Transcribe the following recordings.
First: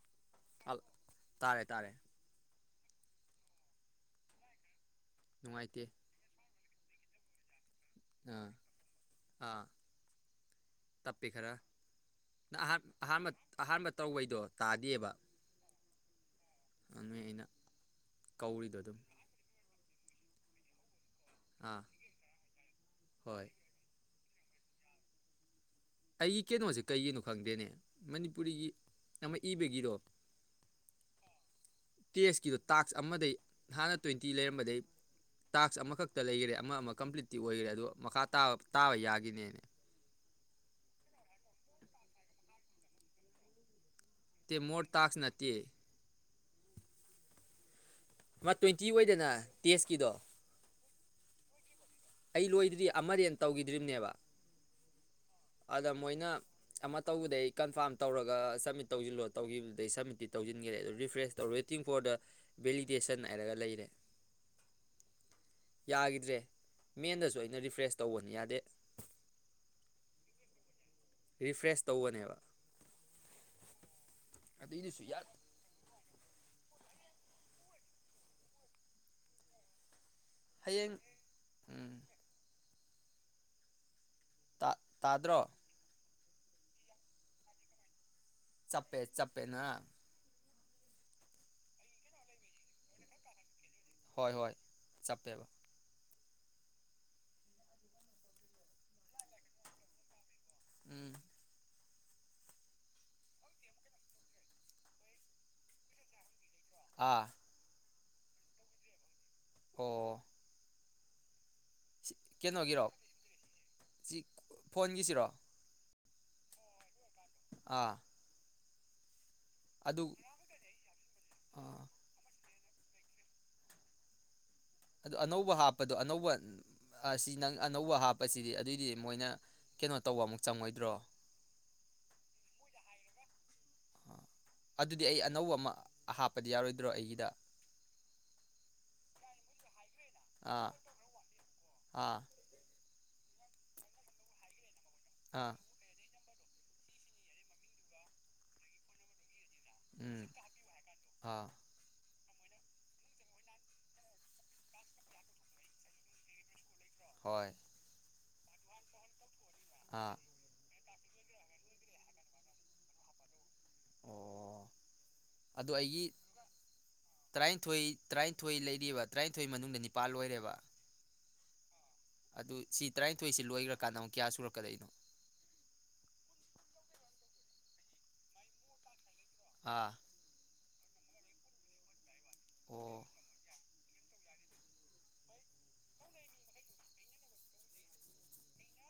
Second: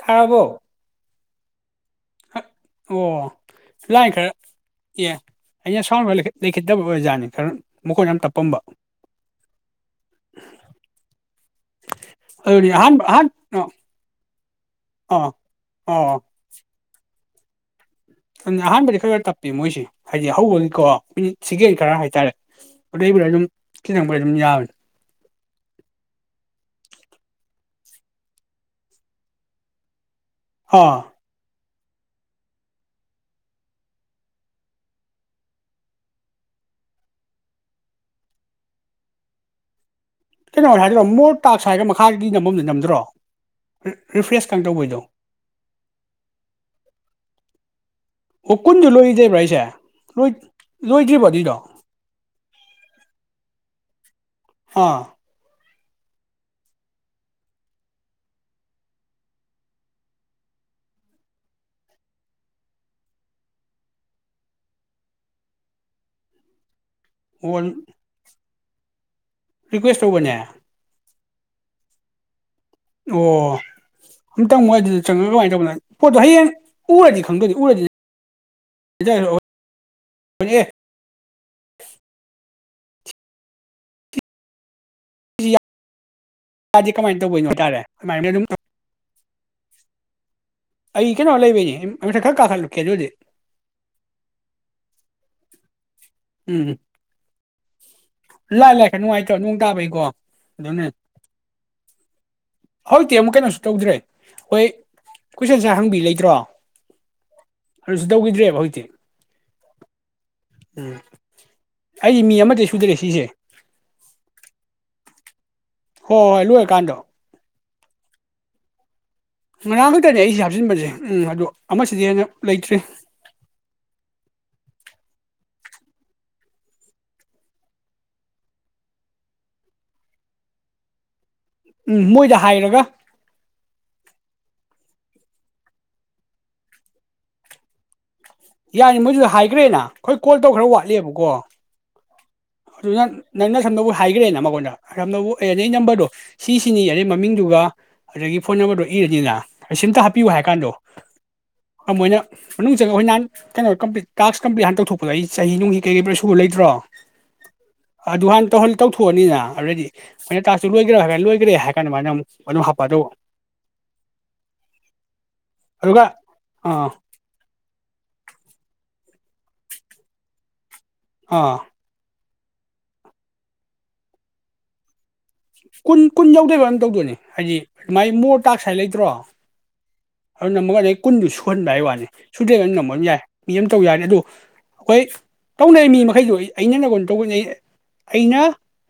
ꯇꯥꯔꯕꯣ ꯍꯜꯂꯣ ꯇꯥꯔꯦ ꯇꯥꯔꯦ ꯑ ꯑꯣ ꯂꯥꯏ ꯈꯔ ꯑꯦ ꯅꯨꯡꯉꯥꯏꯇꯦ [unintelligible] [unintelligible] ꯑꯥ ꯇꯞꯄꯝꯕ ꯑꯥ ꯇꯞꯄꯤ ꯈꯔ ꯑꯍꯥꯟ ꯑꯍꯥꯟꯕ ꯑꯍꯥꯟꯕ ꯇꯧꯕꯩꯗꯣ ꯇꯥꯗꯦꯕ ꯑꯥ ꯑꯣ ꯅꯣꯏ ꯑꯩꯅ ꯀꯧꯔꯤꯗꯣ ꯑꯗꯨꯝ ꯑꯍꯥꯟꯕꯗꯤ ꯈꯔ ꯇꯞꯄꯤ ꯃꯣꯏꯁꯦ ꯍꯥꯏꯗꯤ ꯍꯧꯕꯅꯤꯀꯣ ꯑꯥ ꯍꯣꯏ [unintelligible] ꯑꯣꯏꯔꯝ ꯌꯥꯕꯅꯦ ꯑꯩꯒꯤ ꯀꯩꯅꯣꯁꯦ ꯀꯩꯒꯤꯅꯣ ꯈꯪꯗꯦꯅꯦ ꯃꯅꯤꯄꯨꯔꯤꯒꯤ ꯑꯃ ꯏꯕꯒꯤꯗꯣ ꯑꯥ ꯇꯦꯁꯀꯤꯗꯨꯣ ꯇꯥꯛꯁ ꯑꯃꯗꯩ ꯍꯥꯟꯅ ꯇ꯭ꯋꯦꯟꯇꯤ ꯂꯩꯔꯝꯕꯗꯒꯤꯩ ꯇꯥꯛꯁ ꯑꯃꯈꯛꯇ ꯂꯩꯈꯔꯦ ꯑꯃ ꯑꯃ ꯀꯝꯄ꯭ꯂꯤꯠꯇꯤ ꯑꯣꯏꯈꯔꯦ ꯑꯗꯣ ꯃꯈꯥ ꯇꯥꯕ ꯌꯥꯈꯤꯅꯦ ꯀꯩꯅꯣ ꯑꯣꯏꯔ ꯍꯥꯏꯗꯣꯏꯣ ꯃꯣꯔ ꯇꯥꯛꯁ ꯍꯥꯏꯔꯒ ꯃꯈꯥꯗꯤ ꯅꯝꯕꯝꯗ ꯅꯝꯗ꯭ꯔꯣ ꯔꯤꯐ꯭ꯔꯦꯁ ꯇꯦ ꯀ ꯃꯣꯔ ꯇꯧꯕꯩꯗꯣ ꯇꯥꯛꯁ ꯅꯠꯇꯦ ꯑꯃ ꯇ꯭ꯋꯦꯟꯇꯤ ꯑꯣꯏꯗꯅ ꯇꯦꯁꯀꯤꯗꯣ [unintelligible] ꯂꯣꯏꯒꯤꯕꯒꯤꯔꯣ ꯑꯩ ꯂꯣꯏꯗ꯭ꯗꯤ ꯑꯃꯔꯦꯟ ꯇꯧꯒꯤꯗ꯭ꯔꯤꯝꯅꯦꯕ ꯍꯥꯥ ꯑꯗ ꯃꯣꯏꯅ ꯑꯃ ꯇꯧꯕꯗꯩ ꯀꯟꯐꯥꯝ ꯇꯧꯔꯒ ꯁꯕꯃꯤꯠ ꯇꯧꯁꯤꯜꯂꯣ ꯇꯧꯈꯤꯕꯕꯗꯩ ꯁꯝꯃꯤꯠꯇꯤ ꯇꯧꯁꯤꯟꯈꯔꯦ ꯑꯗꯨꯗꯣ ꯔꯤꯐ꯭ꯔꯦꯁ ꯇꯧꯔ ꯋꯦꯇꯤꯡ ꯐꯣꯔ ꯗ ꯚꯦꯂꯤꯗꯦꯁꯟ ꯍꯥꯏꯔꯒ ꯂꯩꯔꯦ ꯌꯥꯒꯤꯗ꯭ꯔꯦ ꯃꯦꯟꯗꯁꯨ ꯑꯩꯅ ꯑꯣ ꯔꯤꯐ꯭ꯔꯦꯁ ꯇꯧꯕꯅꯤ ꯌꯥꯗꯦ [unintelligible] ꯔꯤꯐ꯭ꯔꯦꯁ ꯇꯧꯕꯅꯦꯕ ꯑꯣ ꯑꯝꯇꯪ ꯃꯣꯏ ꯑꯗꯨꯏꯗꯨꯁꯨ ꯑꯗꯨꯗ ꯌꯥꯗꯦ ꯆꯪꯉꯒ ꯀꯃꯥꯏꯅ ꯇꯧꯕꯅꯣ ꯄꯣꯠꯇꯣ ꯍꯌꯦꯡ ꯎꯔꯗꯤ ꯈꯪꯗꯣꯏꯗꯤ ꯎꯔꯗꯤꯑꯣ ꯍꯌꯦꯡ ꯎꯝ ꯥ ꯇꯥꯗ꯭ꯔꯣ ꯇꯗꯤ ꯀꯃꯥꯏꯅ ꯇꯧꯕꯣꯏꯅꯣ ꯍꯥꯏꯇꯥꯔꯦ ꯃꯥꯏ ꯑꯗꯨꯝ ꯊꯝ ꯆꯞꯄꯦ ꯆꯞꯄꯦꯅ [unintelligible] ꯍꯣꯏ ꯍꯣꯏ ꯆꯞꯄꯦꯕ ꯎꯝ ꯂꯥꯏ ꯂꯥꯛ ꯈꯔ ꯅꯨꯡꯉꯥꯏꯇ꯭ꯔꯣ ꯅꯣꯡ ꯇꯥꯕꯩꯀꯣ ꯑꯗꯨꯅꯦ ꯎꯝ ꯍꯧꯖꯤꯛꯇꯤ ꯑꯃꯨꯛ ꯀꯩꯅꯣꯁꯨ ꯇꯧꯗ꯭ꯔꯦ ꯍꯣꯏ ꯀꯣꯏꯁꯟꯁꯦ ꯍꯪꯕꯤ ꯂꯩꯇ꯭ꯔꯣ ꯑꯥ ꯑꯗꯨꯁꯨ ꯇꯧꯈꯤꯗ꯭ꯔꯦꯕ ꯍꯧꯖꯤꯛꯇꯤ ꯑꯣ ꯎꯝ ꯑꯩ ꯃꯤ ꯑꯃꯗꯒꯤ ꯀꯩꯅꯣꯒꯤꯔꯣ ꯁꯨꯗ꯭ꯔꯦ ꯁꯤꯁꯦ ꯁꯤ ꯐꯣꯟꯒꯤꯁꯤꯔꯣ ꯍꯣꯏ ꯍꯣꯏ ꯂꯣꯏꯔ ꯀꯥꯟꯗꯣ ꯑꯥ ꯉꯔꯥꯡ ꯑꯗꯨ ꯈꯛꯇꯅꯦ ꯑꯩꯁꯦ ꯍꯥꯞꯆꯤꯟꯕꯁꯦ ꯎꯝ ꯑꯗꯣ ꯑꯥ ꯑꯃꯁꯤꯗꯤ ꯍꯦꯟꯅ ꯂꯩꯇ꯭ꯔꯦ ꯑꯗꯨ ꯑꯅꯧꯕ ꯍꯥꯞꯄꯗꯣ ꯑꯅꯧꯕ ꯑꯁꯤ ꯅꯪ ꯑꯅꯧꯕ ꯍꯥꯞꯄꯁꯤꯗꯤ ꯑꯗꯨꯑꯣꯏꯗꯤ ꯃꯣꯏꯅ ꯀꯩꯅꯣ ꯇꯧꯕ ꯑꯃꯨꯛ ꯆꯪꯉꯣꯏꯗ꯭ꯔꯣ ꯎꯝ ꯃꯣꯏꯗ ꯍꯥꯏꯔꯒ ꯑꯗꯨꯗꯤ ꯑꯩ ꯑꯅꯧꯕ ꯑꯃ ꯍꯥꯞꯄꯗꯤ ꯌꯥꯔꯣꯏꯗ꯭ꯔꯣ ꯑꯩꯒꯤꯗ ꯌꯥꯅꯤ ꯃꯣꯏꯁꯨ ꯍꯥꯏꯈ꯭ꯔꯦꯅ ꯑꯩꯈꯣꯏ ꯀꯣꯜ ꯇꯧꯈꯔ ꯑꯥ ꯋꯥꯠꯂꯤꯕꯀꯣ ꯑꯥ ꯑꯗꯨꯅ ꯅꯪꯅ ꯁꯝꯗꯕ ꯍꯥꯏꯒꯒ꯭ꯔꯦꯅ ꯃꯉꯣꯟꯗ ꯑꯥ [unintelligible] ꯁꯤꯁꯤꯅꯤ ꯌꯥꯔꯦ ꯃꯃꯤꯡꯗꯨꯒ ꯑꯗꯒꯤ ꯐꯣꯟ ꯅꯝꯕꯔꯗꯣ ꯏꯔꯅꯤꯅ ꯁꯤꯝꯇ ꯎꯝ ꯍꯥꯞꯄꯤꯌꯨ ꯍꯥꯏ ꯀꯥꯟꯗꯣ ꯑꯥ ꯃꯣꯏꯅ ꯃꯅꯨꯡ ꯆꯗ ꯑꯩꯈꯣꯏ ꯅꯍꯥꯟ ꯀꯩꯅꯣ ꯀꯝꯄ꯭ꯂꯤꯠ ꯇꯥꯛꯁ ꯀꯝꯄꯂꯤꯠ ꯍꯥꯟꯅ ꯇꯧꯊꯣꯛꯄꯗꯣ ꯑꯩ ꯆꯍꯤ ꯅꯨꯡꯒꯤ ꯀꯩ ꯁꯨꯕ ꯂꯩꯇ꯭ꯔꯣ ꯍꯣꯏ ꯑꯗꯨ ꯍꯥꯟꯅ ꯇꯧꯍꯟ ꯇꯧꯊꯣꯛꯑꯅꯤꯅ ꯑꯗꯩꯗꯤ ꯑꯥ ꯃꯣꯏꯅ ꯍꯥꯏ ꯂꯣꯏꯒꯔꯦ ꯍꯥꯏꯔꯥ ꯀꯥꯟꯗ ꯃꯥꯅ ꯑꯃꯨꯛ ꯑꯗꯨꯝ ꯍꯥꯞꯄ ꯑꯗꯨꯒ ꯑꯣ ꯑꯗꯣ ꯑꯗꯨꯒ ꯑꯩꯒꯤ ꯑꯥ ꯇꯔꯥꯅꯤꯊꯣꯏ ꯇꯔꯥꯅꯤꯊꯣꯏ ꯂꯩꯔꯤꯕ ꯇꯔꯥꯅꯤꯊꯣꯏ ꯃꯅꯨꯡꯗ ꯅꯤꯄꯥꯜ ꯑꯣꯏꯔꯦꯕ ꯑꯥ ꯑꯗꯨ ꯁꯤ ꯇꯔꯥꯅꯤꯊꯣꯏꯁꯤ ꯂꯣꯏꯈꯒ꯭ꯔꯀꯥꯟꯗ ꯑꯃꯨꯛ ꯀꯌꯥ ꯁꯨꯔꯛꯀꯗꯣꯏꯅꯣ ꯀꯨꯟ ꯀꯨꯟ ꯌꯧꯗꯣꯏꯕꯝ ꯇꯧꯗꯣꯏꯅꯦ ꯍꯥꯏꯗꯤ ꯃꯥꯏ ꯃꯣꯔꯇꯥꯛꯁ ꯍꯥꯏ ꯂꯩꯇ꯭ꯔꯣ ꯑꯥ ꯑꯗꯨꯅ ꯑꯃꯗꯩ ꯀꯨꯟꯗꯨ ꯁꯨꯍꯟꯕ ꯍꯥꯏ ꯍꯥꯏꯋꯥꯅꯤ ꯁꯨꯗꯦ ꯑꯗꯨꯝ ꯑꯣ ꯉꯝꯍꯟ ꯌꯥꯏ ꯃꯤ ꯑꯃ ꯇꯧ ꯌꯥꯔꯅꯤ ꯑꯗꯨ ꯑꯩꯈꯣꯏ ꯇꯧꯅꯔꯤ ꯃꯤ ꯃꯈꯩꯗꯣ ꯑꯩꯅ ꯅꯪꯉꯣꯟ ꯇꯧꯔꯤꯉꯩ ꯑꯩꯅ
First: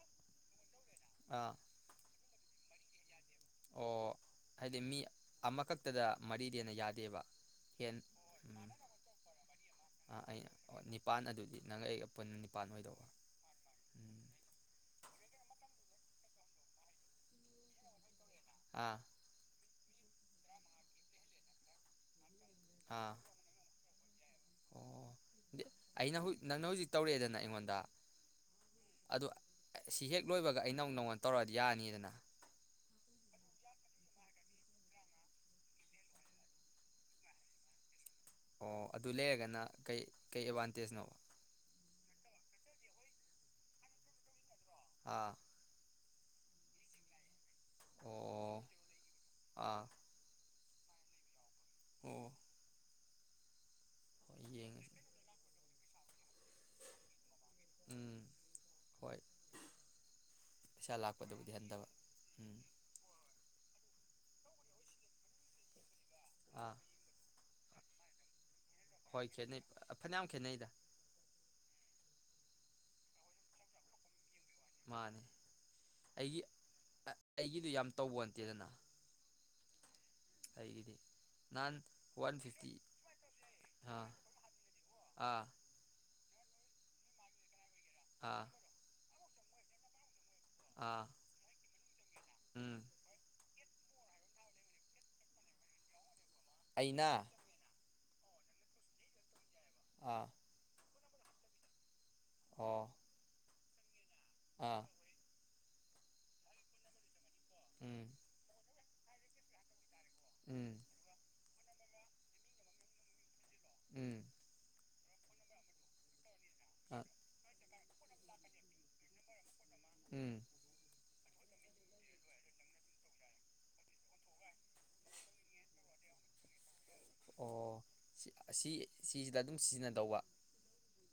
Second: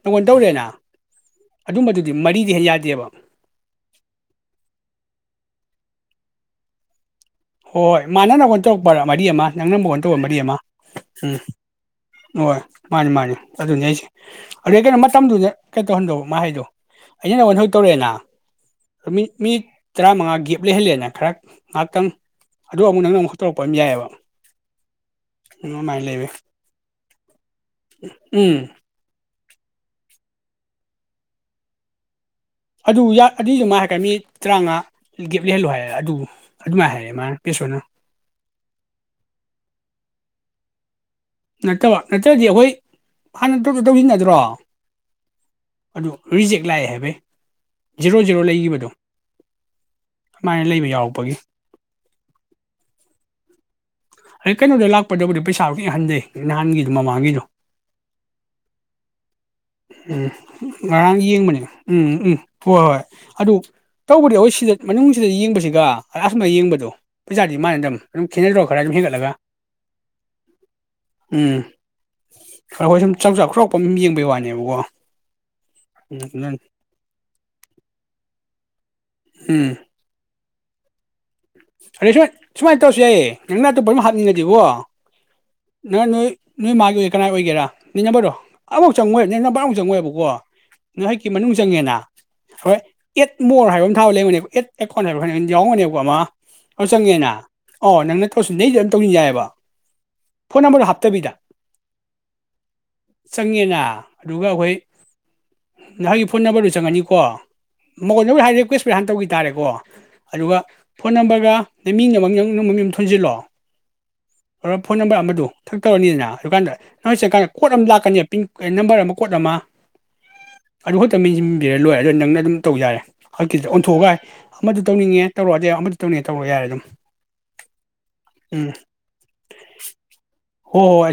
ꯅꯪꯉꯣꯟ ꯇꯧꯔꯦꯅ ꯑ ꯑꯗꯨꯝꯕꯗꯨꯗꯤ ꯃꯔꯤꯗꯩ ꯍꯦꯟ ꯌꯥꯗꯦꯕ ꯑꯣ ꯍꯥꯏꯗꯤ ꯃꯤ ꯑꯃꯈꯛꯇꯗ ꯃꯔꯤꯗꯩ ꯍꯦꯟꯅ ꯌꯥꯗꯦꯕ ꯍꯦꯟ ꯍꯣꯏ ꯃꯥꯅ ꯅꯪꯑꯣꯗ ꯎꯝ ꯇꯧꯔꯛꯄꯗ ꯃꯔꯤ ꯑꯃ ꯅꯪꯅ ꯃꯉꯣꯟ ꯇꯧꯕ ꯑꯥ ꯃꯔꯤ ꯑꯩꯅ ꯑꯃ ꯑꯣ ꯅꯤꯄꯥꯟ ꯎꯝ ꯑꯗꯨꯗꯤ ꯅꯪꯒ ꯑꯩꯒ ꯄꯨꯟꯅ ꯍꯣꯏ ꯅꯤꯄꯥꯟ ꯑꯣꯏꯗꯧꯕ ꯃꯥꯅꯤ ꯃꯥꯅꯤ ꯑꯗꯨꯅꯤ ꯑꯩꯁꯦ ꯎꯝ ꯑꯗꯩ ꯀꯩꯅꯣ ꯃꯇꯝꯗꯨꯗ ꯀꯩ ꯇꯧꯍꯟꯗꯣ ꯃꯥ ꯍꯥꯏꯗꯣ ꯑꯩꯅ ꯅꯪꯉꯣꯟ ꯍꯧ ꯇꯧꯔꯛꯑꯦꯅ ꯑꯥ ꯃꯤ ꯃꯤ ꯇꯔꯥꯃꯉꯥ ꯒꯦꯞ ꯂꯩꯍꯜꯂꯦꯅ ꯈꯔ ꯉꯥꯏꯍꯥꯛꯇꯪ ꯑꯗꯨ ꯑꯃꯨꯛ ꯑꯥ ꯅꯪꯅ ꯑꯃꯨꯛ ꯇꯧꯛꯄ ꯑꯃ ꯌꯥꯏꯑꯦꯕ ꯑꯣ ꯑꯩꯅ ꯂꯩꯕ ꯅꯪꯅ ꯍꯧꯖꯤꯛ ꯇꯧꯔꯛꯑꯦꯗꯅ ꯑꯩꯉꯣꯟꯗ ꯎꯝ ꯑꯗꯣ ꯁꯤ ꯍꯦꯛ ꯂꯣꯏꯕꯒ ꯑꯩꯅ ꯑꯃꯨꯛ ꯅꯪꯉꯣꯟꯗ ꯇꯧꯔꯛꯑꯗꯤ ꯌꯥꯅꯤꯗꯅ ꯑꯗꯨꯌ ꯑꯗꯨꯏꯑꯃ ꯍꯥꯏꯔꯛꯀꯅꯤ ꯇꯔꯥꯃꯉꯥ ꯒꯦꯞ ꯂꯩꯍꯜꯂꯨ ꯍꯥꯏꯌꯦ ꯑꯗꯨ ꯑꯗꯨꯃꯥꯏꯅ ꯍꯥꯏꯔꯛꯦ ꯃꯥꯅ ꯄꯦꯁꯣꯅ ꯑꯣ ꯑꯗꯨ ꯂꯩꯔꯒꯅ ꯀꯩ ꯀꯩ ꯑꯦꯗꯚꯥꯟꯇꯦꯖꯅꯣ ꯅꯠꯇꯕ ꯅꯠꯇ꯭ꯔꯗꯤ ꯑꯩꯈꯣꯏ ꯍꯥꯟꯅ ꯇꯧ ꯇꯧꯁꯤꯟꯅꯗ꯭ꯔꯣ ꯑꯥ ꯑꯗꯨ ꯔꯤꯖꯦꯛ ꯂꯥꯛꯑꯦ ꯍꯥꯏꯕꯩ ꯖꯦꯔꯣ ꯖꯦꯔꯣ ꯑꯣ ꯂꯩꯈꯤꯕꯗꯣ ꯑꯥ ꯑꯗꯨꯃꯥꯏꯅ ꯂꯩꯕ ꯌꯥꯎꯔꯛꯄꯒꯤ ꯑꯣ ꯍꯣꯏ ꯑꯩ ꯀꯩꯅꯣꯗ ꯌꯦꯡꯉꯁꯤ ꯂꯥꯛꯄꯗꯕꯨꯗꯤ ꯄꯩꯁꯥ ꯍꯟꯗꯩ ꯅꯍꯥꯟꯒꯤꯗꯣ ꯃꯃꯥꯒꯤꯗꯣ ꯎꯝ ꯍꯣꯏ ꯎꯝ ꯄꯩꯁꯥ ꯉꯔꯥꯡ ꯂꯥꯛꯄꯗꯕꯨꯗꯤ ꯌꯦꯡꯕꯅꯦ ꯍꯟꯊꯕ ꯎꯝ ꯎꯝ ꯍꯣꯏ ꯍꯣꯏ ꯑꯗꯨ ꯇꯧꯕꯗꯤ ꯍꯣꯏ ꯁꯤꯗ ꯃꯅꯨꯡꯁꯤꯗ ꯌꯦꯡꯕꯁꯤꯒ ꯑꯥ ꯌꯦꯡꯕꯗꯣ ꯄꯩꯖꯥ ꯑꯗꯨ ꯃꯥꯅꯗꯝꯅꯦ ꯑꯗꯨꯝ ꯈꯦꯅꯥꯗ꯭ꯔꯣ ꯍꯣꯏ ꯈꯦꯠꯅꯩ ꯐꯅꯌꯥꯝ ꯈꯦꯠꯅꯩꯗ ꯍꯣꯏ ꯁꯨꯝ ꯆꯥꯎꯪꯖ ꯈ꯭ꯔꯣꯛꯄꯝ ꯌꯦꯡꯕꯒꯤ ꯋꯥꯅꯤ ꯃꯥꯅꯦ ꯑꯩꯒꯤ ꯑꯩꯒꯤꯗꯨ ꯌꯥꯝ ꯇꯧꯕ ꯅꯇꯦꯗꯅ ꯎꯝ ꯑꯩꯒꯤꯗꯤ ꯅꯍꯥꯟ ꯑꯗ ꯁ ꯋꯥꯟ ꯐꯤꯐꯇꯤ ꯁꯨꯃꯥꯏꯅ ꯇꯧꯁꯤ ꯌꯥ ꯅꯪꯅ ꯑꯇꯣꯞꯄ ꯑꯃ ꯑꯥ ꯍꯥꯞꯅꯤꯡꯉꯗꯤꯕꯣ ꯑꯥ ꯅꯪ ꯅꯣꯏ ꯅꯣꯏ ꯃꯥꯒꯤ ꯑꯣꯏ ꯀꯅꯥꯏ ꯑꯣꯏꯒꯦꯔꯥ ꯅꯤꯡꯉꯕꯔꯣ ꯑꯥ ꯑꯝꯕꯨ ꯆꯪꯉꯣꯏ ꯅꯦꯅꯕꯥꯎ ꯃꯨ ꯆꯪꯉꯣꯏꯕꯀꯣ ꯑꯥ ꯉꯥꯏꯍꯥꯛꯀꯤ ꯃꯅꯨꯡ ꯆꯪꯉꯦꯅ ꯍꯣꯏ ꯎꯝ ꯑꯦꯠ ꯃꯣꯔ ꯍꯥꯏꯕ ꯑꯃ ꯊꯕ ꯂꯩꯕꯅꯦꯕ ꯑꯦꯠ ꯑꯦꯀꯥꯎꯟ ꯍꯥꯏꯕ ꯑꯃ ꯍꯥꯏ ꯌꯥꯎꯔꯝꯒꯅꯤꯕꯀꯣ ꯑꯃ ꯑꯣ ꯑꯩꯅ ꯆꯪꯉꯦꯅ ꯑꯣ ꯅꯪꯅ ꯇꯧꯁꯤꯟꯅꯩ ꯑꯗꯨꯝ ꯇꯧꯁꯤꯟ ꯌꯥꯏꯑꯕ ꯑꯥ ꯐꯣꯟ ꯅꯝꯕꯔ ꯍꯥꯞ ꯇꯕꯤꯗ ꯑꯣ ꯆꯉꯦꯅꯥ ꯑ ꯑꯗꯨꯒ ꯑꯩꯈꯣꯏ ꯑꯥ ꯉꯍꯥꯟꯒꯤ ꯐꯣꯟ ꯅꯝꯕꯔꯗꯨ ꯆꯪꯉꯅꯤꯀꯣ ꯎꯝ ꯃꯧ ꯑꯅꯧꯕꯤ ꯍꯥꯏꯔꯦ ꯔꯤꯀꯌꯦꯁ ꯀꯨꯠ ꯍꯥꯟ ꯇꯧꯈꯤ ꯇꯔꯦꯀꯣ ꯑꯗꯨꯒ ꯎꯝ ꯊꯝꯕꯒ ꯅ ꯃꯤꯡ ꯑꯃ ꯅꯃꯤꯡ ꯑꯃ ꯊꯣꯟꯖꯜꯂꯣ ꯎꯝ ꯐꯣꯟ ꯅꯝꯕꯔ ꯑꯃꯗꯣ ꯊꯛꯇꯧꯔꯅꯤꯗꯅ ꯗꯨꯀꯥꯟꯗ ꯑꯥ ꯅꯣꯏ ꯆꯦ ꯀ ꯀꯣꯠ ꯑꯃ ꯂꯥꯛꯀꯅꯦ ꯄꯤꯟ ꯅꯝꯕꯔ ꯑꯃ ꯀꯣꯠ ꯑꯃ ꯎꯝ ꯂꯨꯈꯠꯇ ꯃꯦꯟꯁꯤꯟꯕꯤꯔ ꯂꯣꯏ ꯑꯗꯨ ꯅꯪꯅ ꯑꯗꯨꯝ ꯇꯧ ꯌꯥꯔꯦ ꯍꯛꯀꯤꯗ ꯑꯣꯟꯊꯣꯛꯑꯒ ꯃꯗꯨ ꯇꯧꯅꯤꯡꯉꯦ ꯇꯧꯔꯛꯑꯗꯤ ꯑꯃ ꯁꯤꯛꯇꯧꯅꯦ ꯇꯧꯕ ꯌꯥꯔꯦ ꯑꯗꯨꯝ ꯑꯣ ꯁꯤ ꯎꯝ ꯁꯤꯁꯤꯗ ꯑꯗꯨꯝ ꯁꯤꯖꯤꯟꯅꯗꯧꯕ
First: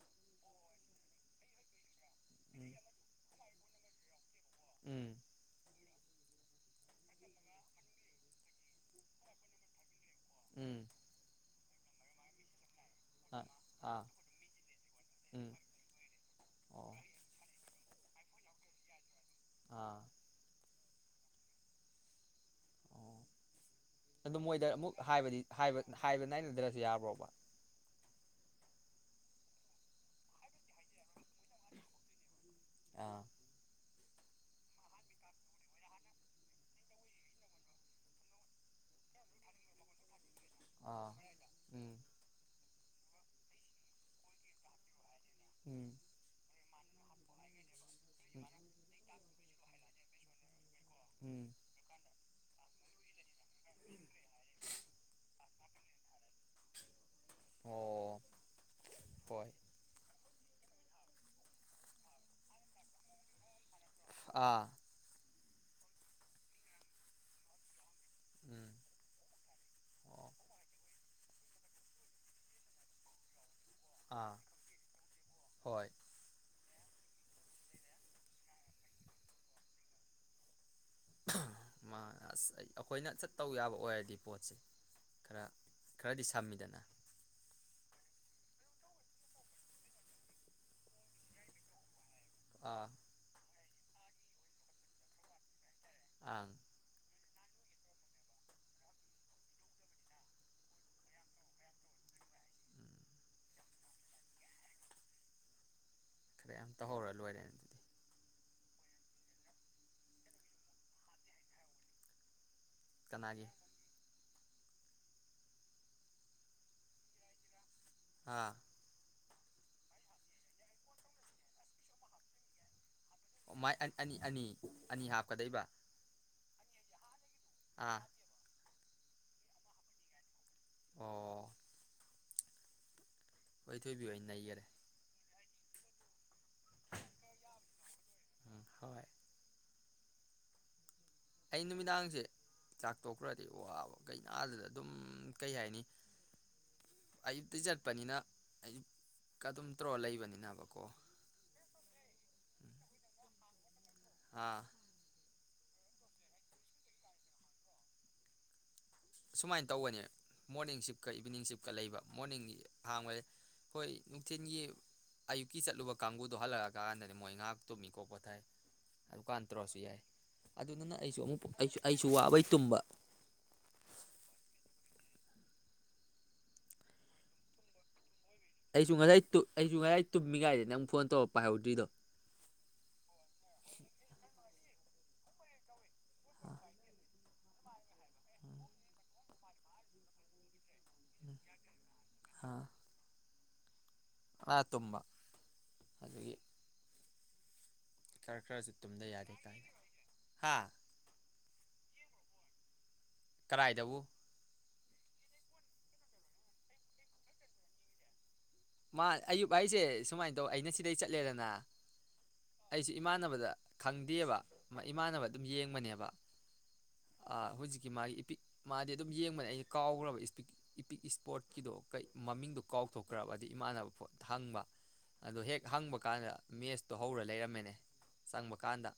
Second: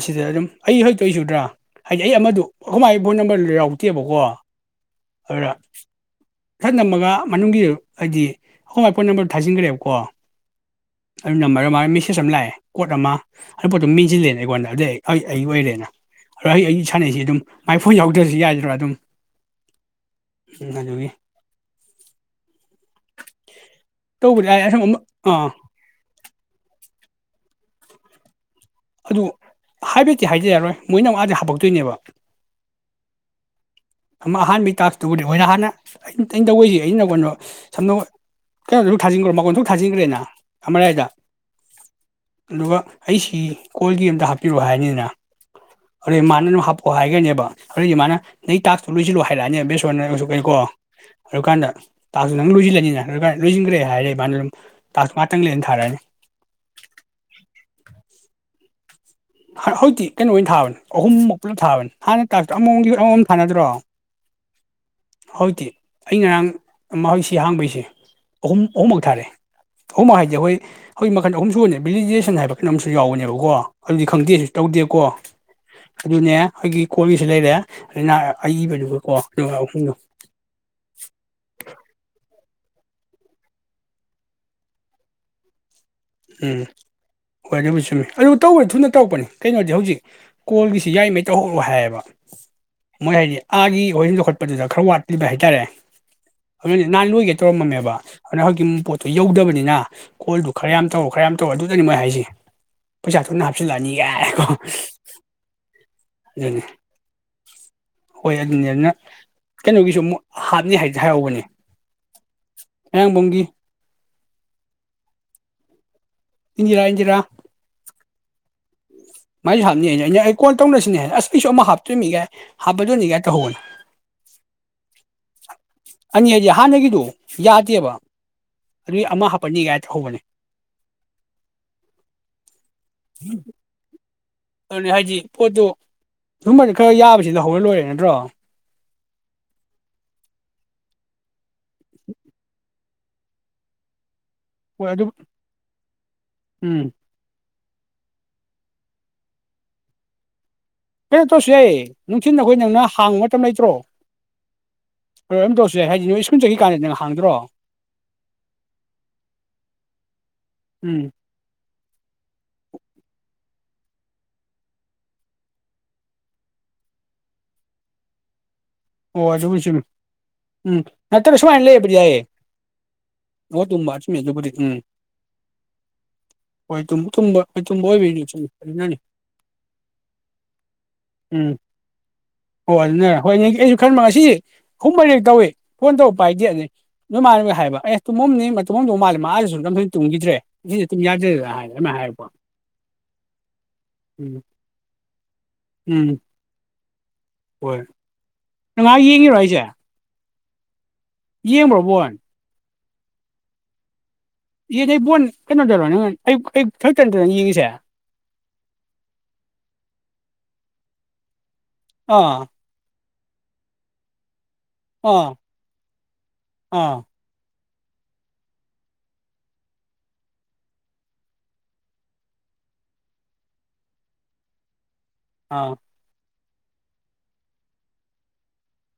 ꯁꯤꯗ ꯑꯗꯨꯝ ꯑꯩ ꯍꯣꯏ ꯇꯧꯏꯁꯦ ꯎꯗ꯭ꯔꯥ ꯍꯥꯏꯗꯤ ꯑꯩ ꯑꯃꯗꯣ ꯎꯝ ꯈꯣꯏ ꯃꯥꯏ ꯐꯣꯟ ꯅꯝꯕꯔꯗꯨ ꯌꯥꯎ ꯇꯦꯕꯀꯣ ꯎꯝ ꯑꯗꯨꯅ ꯆꯠ ꯅꯝꯃꯒ ꯃꯅꯨꯡꯒꯤ ꯍꯥꯏꯗꯤ ꯑꯈꯣꯏ ꯃꯥ ꯄꯣꯟ ꯅꯝꯕꯔ ꯊꯥꯖꯤꯟꯈ꯭ꯔꯦꯕ ꯀꯣ ꯎꯝ ꯑꯩꯅ ꯃꯔꯨ ꯃꯥ ꯃꯦꯁꯦꯁ ꯑꯃ ꯂꯥꯛꯑꯦ [unintelligible] ꯃꯥꯏꯐꯣꯟ ꯑꯥ ꯑꯥ ꯎꯝ ꯑꯣ ꯌꯥꯎꯗ꯭ꯔꯁꯨ ꯌꯥꯏꯗ꯭ꯔꯣ ꯑꯗꯨꯝ ꯑꯥ ꯎꯝ [inaudible] ꯑꯣ ꯑꯗꯨ ꯃꯣꯏꯗ ꯑꯁꯨꯝ ꯑꯃ ꯑꯃꯨꯛ ꯍꯥꯏꯕꯗꯤ ꯑꯥ ꯍꯥꯏꯕ ꯅꯥꯏꯅꯗ꯭ꯔꯁꯨ ꯌꯥꯕ꯭ꯔꯣꯕ ꯑꯗꯨ ꯍꯥꯏꯐꯦꯠꯇꯤ ꯍꯥꯏꯖ ꯌꯥꯔꯣꯏ ꯃꯣꯏꯅ ꯃꯥꯁꯦ ꯍꯥꯞꯄꯛꯇꯣꯏꯅꯦꯕ ꯑꯥ [unintelligible] ꯑꯃꯔꯥꯏꯗ ꯑꯥ ꯎꯝ ꯑꯗꯨꯒ ꯑꯩꯁꯤ ꯀꯣꯜꯒꯤ ꯑꯝꯇ ꯍꯥꯞꯄꯤꯔꯛꯑꯣ ꯍꯥꯏꯔꯅꯤꯗꯅ ꯎꯝ [unintelligible] [unintelligible] ꯑꯗꯨ [unintelligible] ꯎꯝ [unintelligible] ꯗꯨ ꯎꯝ ꯀꯥꯟꯗ [unintelligible] ꯂꯣꯏꯁꯤꯟꯈ꯭ꯔꯦ ꯍꯥꯏꯔꯦ ꯃꯥꯅ ꯇꯥꯛꯁ [unintelligible] ꯑꯣ ꯍꯣꯏ ꯍꯔꯥꯎꯗꯤ ꯀꯩꯅꯣ ꯑꯣꯏꯅ ꯊꯥꯕꯅꯤ ꯑꯍꯨꯝꯃꯨꯛ ꯄꯨꯂꯞ ꯊꯥꯕꯅꯤ ꯍꯥꯟꯅ ꯇꯥꯛꯁ ꯑꯃꯃꯝ ꯑꯃꯃꯝꯒꯤ ꯊꯥꯅꯗ꯭ꯔꯣ ꯑꯥ ꯍꯧꯖꯤꯛꯇꯤ ꯑꯩ ꯉꯔꯥꯡ ꯁꯤ ꯍꯥꯡꯕꯩꯁꯦ ꯑꯍꯨꯝ ꯎꯝ ꯑꯍꯨꯝꯃꯛ ꯊꯥꯔꯦ ꯑꯍꯨꯝꯃꯛ ꯑꯣ ꯍꯥꯏꯗꯤ ꯑꯩꯈꯣꯏ ꯍꯧꯖꯤꯛ ꯃꯈꯜ ꯑꯍꯨꯝꯁꯨ ꯑꯣꯏꯅ ꯚꯦꯂꯤꯗꯦꯁꯟ ꯍꯥꯏꯕ ꯀꯩꯅꯣꯝꯁꯨ ꯌꯥꯎꯕꯅꯦꯕꯀꯣ ꯑꯗꯨꯗꯤ ꯑꯥ ꯈꯪꯗꯦꯁꯨ ꯇꯧꯗꯦꯀꯣ ꯍꯣꯏ ꯑꯗꯨꯅꯦ [unintelligible] ꯃꯥ ꯑꯁ ꯑꯩꯈꯣꯏꯅ ꯆꯠꯇꯧ ꯌꯥꯕ ꯑꯣꯏꯔꯗꯤ ꯄꯣꯠꯁꯦ ꯈꯔ ꯈꯔꯗꯤ ꯁꯝꯃꯤꯗꯅ [unintelligible] ꯑꯗꯨ ꯇꯧꯔꯦ ꯊꯨꯅ ꯇꯧꯔꯛꯄꯅꯤ ꯀꯩꯅꯣꯗꯤ ꯍꯧꯖꯤꯛ ꯀꯣꯜꯒꯤꯁꯤ ꯌꯥꯏꯔꯤ ꯃꯈꯩ ꯇꯧꯔꯛꯑꯣ ꯍꯥꯏꯌꯦꯕ ꯑꯥ ꯃꯣꯏ ꯍꯥꯏꯗꯤ ꯑꯥꯒꯤ ꯍꯣꯏꯒꯤ ꯂꯧꯈꯠꯄꯗꯨꯗ ꯈꯔ ꯋꯥꯠꯂꯤꯕ ꯍꯥꯏꯇꯥꯔꯦ ꯑꯪ [unintelligible] ꯇꯧꯔꯝꯃꯝꯃꯦꯕ ꯑꯗꯨꯅ ꯍꯧꯖꯤꯛꯀꯤ ꯄꯣꯠꯇꯣ ꯌꯧꯗꯕꯅꯤꯅ ꯀꯣꯜꯗꯣ ꯈꯔ ꯌꯥꯝ ꯇꯧ ꯇꯧ ꯈꯔ ꯌꯥꯝ ꯇꯧ ꯑꯗꯨꯗꯅꯤ ꯃꯣꯏ ꯍꯥꯏꯁꯦ ꯎꯝ ꯄꯩꯁꯥ ꯊꯨꯅ ꯍꯥꯞꯆꯤꯜꯂꯛꯑꯅꯤ ꯀꯥꯏꯅ ꯀꯣ ꯈꯔ ꯌꯥꯝ ꯇꯧꯍꯧꯔ ꯂꯣꯏꯔꯦꯅ ꯑꯗꯨꯗꯤ ꯍꯣꯏ ꯑꯗꯨꯅ ꯀꯩꯅꯣꯒꯤꯁꯨ ꯑꯃꯨꯛ ꯍꯥꯠꯅꯤ ꯍꯥꯏꯗꯤ ꯍꯥꯏꯍꯧꯕꯅꯦ ꯈꯣꯡꯕꯣꯡꯒꯤ ꯀꯅꯥꯒꯤ ꯏꯅꯦ ꯍꯥꯢꯍꯟꯖꯤꯔꯥ ꯑꯥ ꯃꯥꯏ ꯍꯥꯞꯅꯤꯅꯦ ꯑꯩꯅ ꯑꯩ ꯀꯣꯟ ꯇꯧꯅꯁꯤꯅꯦ ꯑꯁ ꯑꯩꯁꯨ ꯑꯃ ꯍꯥꯞꯇꯣꯏꯃꯤꯒꯦ ꯍꯥꯞ ꯥꯑꯣꯃꯥꯏ ꯑꯅꯤ ꯑꯅꯤ ꯑꯅꯤ ꯍꯥꯞ ꯀꯗꯩꯏꯕ ꯃꯤ ꯍꯥꯢꯖꯦ ꯍꯥꯟꯅꯒꯤꯗꯣ ꯌꯥꯗꯦꯕ ꯑꯥ ꯑꯗꯨꯏ ꯑꯃ ꯍꯥꯞꯄꯟꯅꯤ ꯒꯥꯏ ꯇꯧꯍꯧꯕꯅꯦ ꯑꯣ [unintelligible] ꯍꯣꯏ ꯊꯣꯏꯕꯤ ꯍꯣꯏ ꯅꯩꯒꯔꯦ ꯑꯅꯦ ꯍꯥꯢꯁꯦ ꯄꯣꯗꯣ ꯁꯨꯝꯕꯁꯦ ꯈꯔ ꯌꯥꯕꯁꯦ ꯂꯧꯍꯧꯔ ꯂꯣꯏꯔꯦ ꯅꯠꯇ꯭ꯔꯣ ꯎꯝ ꯍꯣꯏ ꯑꯩ ꯅꯨꯃꯤꯗꯥꯡꯁꯦ ꯆꯥꯛ ꯇꯣꯇꯔꯥꯗꯤ ꯑꯋꯥꯕ ꯀꯩ ꯑꯥ ꯑꯗꯨꯗ ꯍꯣꯏ ꯑꯗꯨꯝ ꯑꯗꯨ ꯀꯩ ꯍꯥꯏꯅꯤ ꯎꯝ ꯑꯩ ꯁꯤ ꯆꯩꯄꯅꯤꯅ ꯑꯌꯨꯛ ꯀꯥ ꯗꯨꯝ ꯇ꯭ꯔꯣ ꯂꯩꯕꯅꯤꯅꯕꯀꯣ ꯀꯩꯅꯣ ꯇꯧꯁꯦ ꯅꯨꯡꯊꯤꯟꯗ ꯑꯩꯈꯣꯏꯅ ꯉꯥ ꯍꯥꯡ ꯃꯇꯝ ꯂꯩꯇ꯭ꯔꯣ ꯑꯥ ꯍꯣꯔꯦꯟ ꯇꯧꯁꯦ ꯍꯥꯢꯁꯦ ꯑꯩ ꯁ꯭ꯀ꯭ꯨꯜ ꯆꯠꯈꯤꯀꯥꯟꯗ ꯅꯪ ꯍꯥꯡꯗꯣꯔꯣ ꯁꯨꯃꯥꯏꯅ ꯇꯧꯕꯅꯦ ꯃꯣꯔꯅꯤꯡ ꯎꯝ ꯁꯤꯞꯀ ꯏꯚꯤꯅꯤꯡ ꯁꯤꯞꯀ ꯂꯩꯕ ꯃꯣꯔꯅꯤꯡꯒꯤ ꯍꯥꯡꯕ ꯍꯣꯏ ꯅꯨꯡꯊꯤꯟꯒꯤ ꯑꯌꯨꯛꯀꯤ ꯆꯠꯂꯨꯕ ꯀꯥꯡꯕꯨꯗꯣ ꯍꯜꯂꯛꯑꯀꯥꯟꯗꯅꯦ ꯃꯣꯏ ꯉꯥꯏꯍꯥꯛ ꯇꯨꯝꯃꯤꯀꯣ ꯄꯣꯊꯥꯏ ꯑꯣ ꯑꯗꯨꯀꯥꯟ ꯑꯗꯨꯕꯨꯗꯤ ꯇꯧꯔꯁꯨ ꯆꯨꯝꯃꯤ ꯌꯥꯏ ꯎꯝ ꯑꯗꯨꯗꯨꯅ ꯑꯩꯁꯨ ꯅꯠꯇ꯭ꯔ ꯑꯃꯨꯛ ꯁꯨꯃꯥꯏꯅ ꯑꯩꯁꯨ ꯂꯩꯕꯗꯤ ꯑꯩꯁꯨ ꯋꯥꯕꯩ ꯇꯨꯝꯕ ꯅꯦꯠ ꯌꯧꯕꯕꯗ ꯏꯡ ꯍꯣꯢ ꯊꯨꯝꯁꯨ ꯊꯨꯝꯕ ꯑꯊꯨꯝꯕ ꯑꯣꯢꯕꯩꯅꯦ ꯑꯩꯁꯨ ꯉꯁꯥꯏ ꯇꯨ ꯑꯩꯁꯨ ꯉꯁꯥꯏ ꯇꯨꯝꯃꯤꯉꯥꯏꯗ ꯅꯪ ꯐꯣꯟ ꯇꯧꯕ ꯎꯝ ꯄꯥꯏꯍꯧꯗ꯭ꯔꯤꯗꯣ ꯑꯣ ꯑꯗꯨꯅ ꯍꯣꯏꯅꯦ ꯑꯩꯁꯨ ꯈꯟꯕ ꯉꯁꯤ ꯑꯍꯨꯝ ꯃꯔꯤꯛꯔꯛ ꯇꯧꯏ ꯐꯣꯟ ꯇꯧ ꯄꯥꯏꯗꯦ ꯑꯗꯨ ꯅꯣꯏ ꯃꯥꯅ ꯍꯥꯏꯕ ꯑꯦ ꯇꯨꯝꯃꯝꯅꯤ ꯃꯥ ꯇꯨꯝꯃꯝꯗꯧ ꯃꯥꯜꯂꯦ ꯃꯥꯑꯗꯁꯨ ꯅꯝꯐꯩ ꯇꯨꯝꯈꯤꯗ꯭ꯔꯦ ꯌꯦ ꯇꯨꯝ ꯌꯥꯗꯔꯦꯒ ꯍꯥꯢ ꯑꯃꯥꯢ ꯍꯥꯢꯌꯦꯕ ꯀꯣ ꯑ ꯇꯨꯝꯕ ꯎꯝ ꯑꯗꯨꯒꯤ ꯍꯣꯏ ꯈꯔ ꯈꯔꯁꯨ ꯅꯪ ꯉꯥꯏꯍꯥꯛ ꯇꯨꯝꯗ ꯌꯥꯗꯦ ꯀꯥꯏꯅ ꯍꯥꯥ ꯌꯦꯡꯕꯔꯣ ꯕꯣꯟ ꯀꯔꯥꯏꯗꯕꯨ ꯌꯦꯅꯦ ꯕꯣꯟ ꯀꯩꯅꯣ ꯗꯔꯣ ꯑꯩ ꯑꯩ ꯊꯛꯇ ꯅꯠꯇꯗ ꯌꯦꯡꯉꯤꯁꯦ ꯃꯥ ꯑꯌꯨꯛ ꯍꯥꯏꯁꯦ ꯁꯨꯃꯥꯏꯅ ꯇꯧ ꯑꯩꯅ ꯁꯤꯗꯩ ꯆꯠꯂꯦꯗꯅ ꯑꯥ ꯑꯩꯁꯨ ꯏꯃꯥꯟꯅꯕꯗ ꯈꯪꯗꯦꯕ ꯏꯃꯥꯟꯅꯕ ꯑꯥ ꯑꯗꯨꯝ ꯌꯦꯡꯕꯅꯦꯕ ꯑꯥ ꯑꯥ ꯍꯧꯖꯤꯛ ꯃꯥꯒꯤ ꯏꯄꯤꯛ ꯃꯥꯗꯤ ꯑꯗꯨꯝ ꯌꯦꯡꯕꯅꯦ ꯑꯩꯅ ꯀꯥꯎꯈ꯭ꯔꯕꯄꯤꯛ ꯏꯄꯤꯛ ꯏꯁꯄꯣꯔꯠꯀꯤꯗꯣ ꯀꯩ ꯃꯃꯤꯡꯗꯣ ꯀꯥꯎꯊꯣꯛꯈ꯭ꯔꯕ ꯑ ꯏꯃꯥꯟꯅꯕ ꯄꯣꯠ ꯍꯪꯕ ꯑꯗꯨ ꯍꯦꯛ ꯑꯥ ꯍꯪꯕ ꯀꯥꯟꯗ ꯃꯦꯁꯇꯣ ꯍꯧꯔ ꯂꯩꯔꯝꯃꯦꯅꯦ ꯆꯪꯕ ꯀꯥꯟꯗ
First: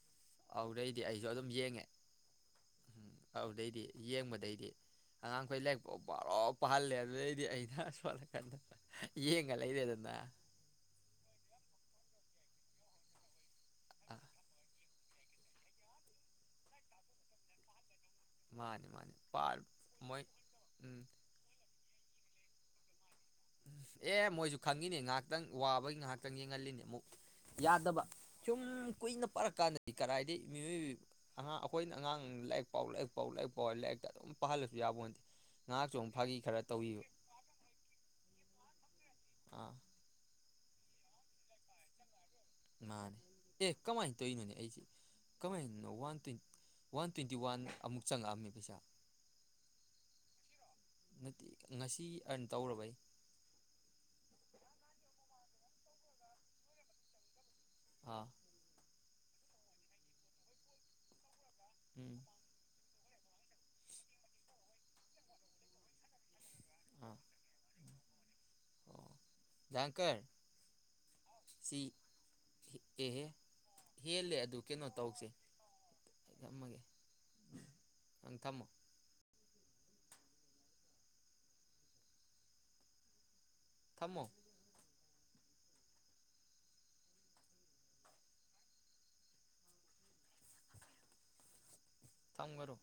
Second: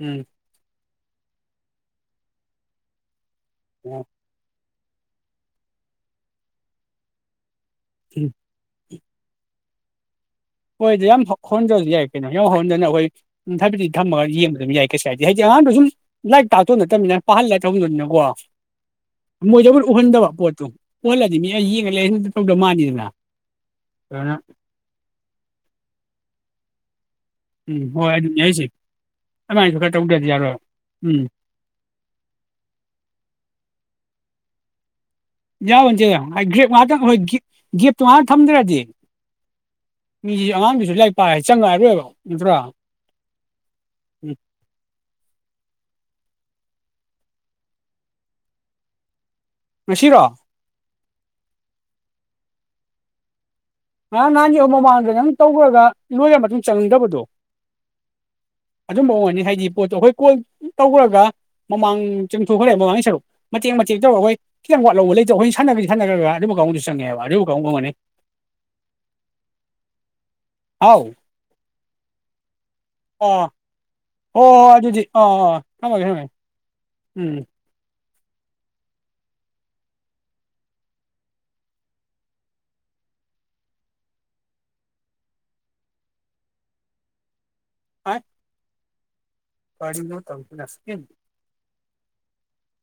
ꯎꯝ ꯍꯧꯔꯛꯏꯗꯤ ꯑꯩꯁꯨ ꯑꯗꯨꯝ ꯌꯦꯡꯉꯦ ꯑꯗꯨꯗꯩꯗꯤ ꯑꯣ ꯌꯦꯡꯕꯗꯩꯗꯤ ꯑꯉꯥꯡꯈꯩ ꯂꯥꯏꯔꯤꯛꯄꯧ ꯄꯥꯍꯜꯂꯦ ꯑꯗꯨꯗꯩꯗꯤ ꯑꯩ ꯎꯝ [unintelligible] ꯌꯦꯡꯉ ꯂꯩꯔꯦ ꯗꯅ ꯍꯣꯏ ꯑꯗꯨ ꯌꯥꯝ ꯍꯣꯔꯅꯗꯕꯁꯨ ꯌꯥꯏ ꯀꯩꯅꯣ ꯌꯥꯝ ꯍꯣꯟꯗꯅ ꯑꯩꯈꯣꯏ ꯊꯕꯗꯤꯛ ꯑꯥ ꯊꯝꯃꯒ ꯌꯦꯡꯕ ꯑꯗꯨꯝ ꯌꯥꯏ ꯀꯩꯁꯨ ꯍꯥꯏꯗꯤ ꯍꯥꯏꯗꯤ ꯑꯉꯥꯡꯗꯁꯨ ꯁꯨꯝ ꯂꯥꯏꯔꯤꯛ ꯇꯥꯛꯇꯧ ꯅꯠꯇꯕꯅꯤꯅ ꯄꯥꯍꯜ ꯊꯝꯗꯧꯅꯤꯅ ꯀꯣ ꯃꯥꯅꯤ ꯃꯥꯅꯤ ꯄꯥ ꯃꯣꯏꯗꯕꯨ ꯃꯣꯏ ꯎꯍꯟꯗꯕ ꯄꯣꯠꯇꯣ ꯎꯝ ꯎꯍꯜꯂꯗꯤ ꯃꯤꯅ ꯌꯦꯡꯉ ꯂꯩ ꯇꯧꯗꯧ ꯃꯥꯅꯤꯗꯅ ꯑꯦ ꯑꯗꯨꯅ ꯃꯣꯏꯁꯨ ꯈꯪꯉꯤꯅꯦ ꯉꯥꯏꯍꯥꯛꯇꯪ ꯋꯥꯕ ꯉꯥꯏꯍꯇꯪ ꯌꯦꯡꯍꯜꯂꯤꯅꯦ ꯎꯝ ꯌꯥꯗꯕ ꯍꯣꯏ ꯑꯗꯨꯅꯤ ꯁꯨꯝ ꯑꯩꯁꯦ ꯀꯨꯏꯅ ꯑꯗꯨꯃꯥꯏꯅꯁꯨ ꯄꯥꯔꯛꯀꯥꯟꯗꯗꯤ ꯈꯔ ꯇꯧꯗ꯭ꯔꯗꯤ ꯀꯗꯥꯏꯗꯒꯤ ꯌꯥꯔꯣꯏ ꯏꯏ ꯎꯝ ꯑꯩꯈꯣꯏꯅ ꯑꯉꯥꯡ ꯂꯥꯏꯔꯤꯛ ꯄꯥꯎ ꯂꯥꯏꯔꯤꯛ ꯄꯥꯎ ꯂꯥꯏꯔꯤꯛ ꯄꯥꯎ ꯂꯥꯏꯔꯤꯛ ꯀ ꯄꯥꯜꯂꯁꯨ ꯌꯥꯄꯣꯟꯇꯦ ꯌꯥꯎꯅꯤꯁꯦ ꯒꯦꯞ ꯉꯥꯛꯇꯪ ꯍꯣꯏ ꯒꯦꯞꯇꯣ ꯉꯍꯥꯛ ꯊꯝꯗ꯭ꯔꯦ ꯑꯦ ꯑꯥ ꯃꯤꯒꯤ ꯑꯉꯥꯡꯗꯨꯁꯨ ꯂꯥꯏꯔꯤꯛ ꯄꯥꯏꯔꯗꯤ ꯆꯪꯉꯥꯛꯑꯔꯣꯏꯕ ꯃꯥꯅꯦ ꯑꯦ ꯀꯃꯥꯏ ꯎꯝ ꯇꯧꯏꯅꯣ ꯑꯩꯁꯦ ꯀꯃꯥꯏ one two one twenty one ꯑꯃꯨꯛ ꯆꯪꯉꯛꯑꯝꯃꯤ ꯄꯩꯁꯥ ꯉꯁꯤꯔꯣ ꯅꯠꯇꯦ ꯉꯁꯤ ꯑꯟ ꯇꯧꯔꯕꯩ ꯉꯔꯥꯡ ꯅꯍꯥꯟꯒꯤ ꯃꯃꯥꯡꯗ ꯅꯪ ꯇꯧꯈ꯭ꯔꯒ ꯂꯣꯏꯔ ꯃꯇꯨꯡ ꯆꯪꯅꯤꯡꯗꯕꯗꯣ ꯑꯥ ꯑꯗꯨꯝꯕ ꯑꯣꯏꯅꯤ ꯍꯥꯏꯗꯤ ꯄꯣꯠꯇꯣ ꯑꯩꯈꯣꯏ ꯀꯣꯜ ꯇꯧꯈ꯭ꯔꯒ ꯃꯃꯥꯡ ꯎꯝ ꯆꯨꯝ ꯈꯣꯛꯈ꯭ꯔꯦ ꯃꯃꯥꯡꯁꯨ [unintelligible] ꯑꯗꯨꯕꯨ ꯀꯥꯎꯧꯗꯤ ꯑꯥ ꯆꯪꯉꯦꯕ ꯑꯗꯨꯕꯨ ꯀꯥꯎ ꯀꯪꯉꯅꯤ [unintelligible] ꯍꯥꯎ ꯁꯤ ꯑꯦꯍꯦ ꯍꯦꯜꯂꯦ ꯑꯣ ꯑꯗꯨ ꯀꯩꯅꯣ ꯑꯗꯨꯗꯤ ꯑ ꯇꯧꯁꯦ ꯑ ꯊꯝꯃꯒꯦ ꯊꯝꯃꯒꯦ ꯎꯝ ꯎꯝ ꯊꯝꯃꯣ ꯊꯝꯃꯣ ꯍꯥ ꯀꯔꯤꯅꯣ ꯇꯧꯔꯤꯁꯤꯅ ꯊꯝꯒꯅꯣ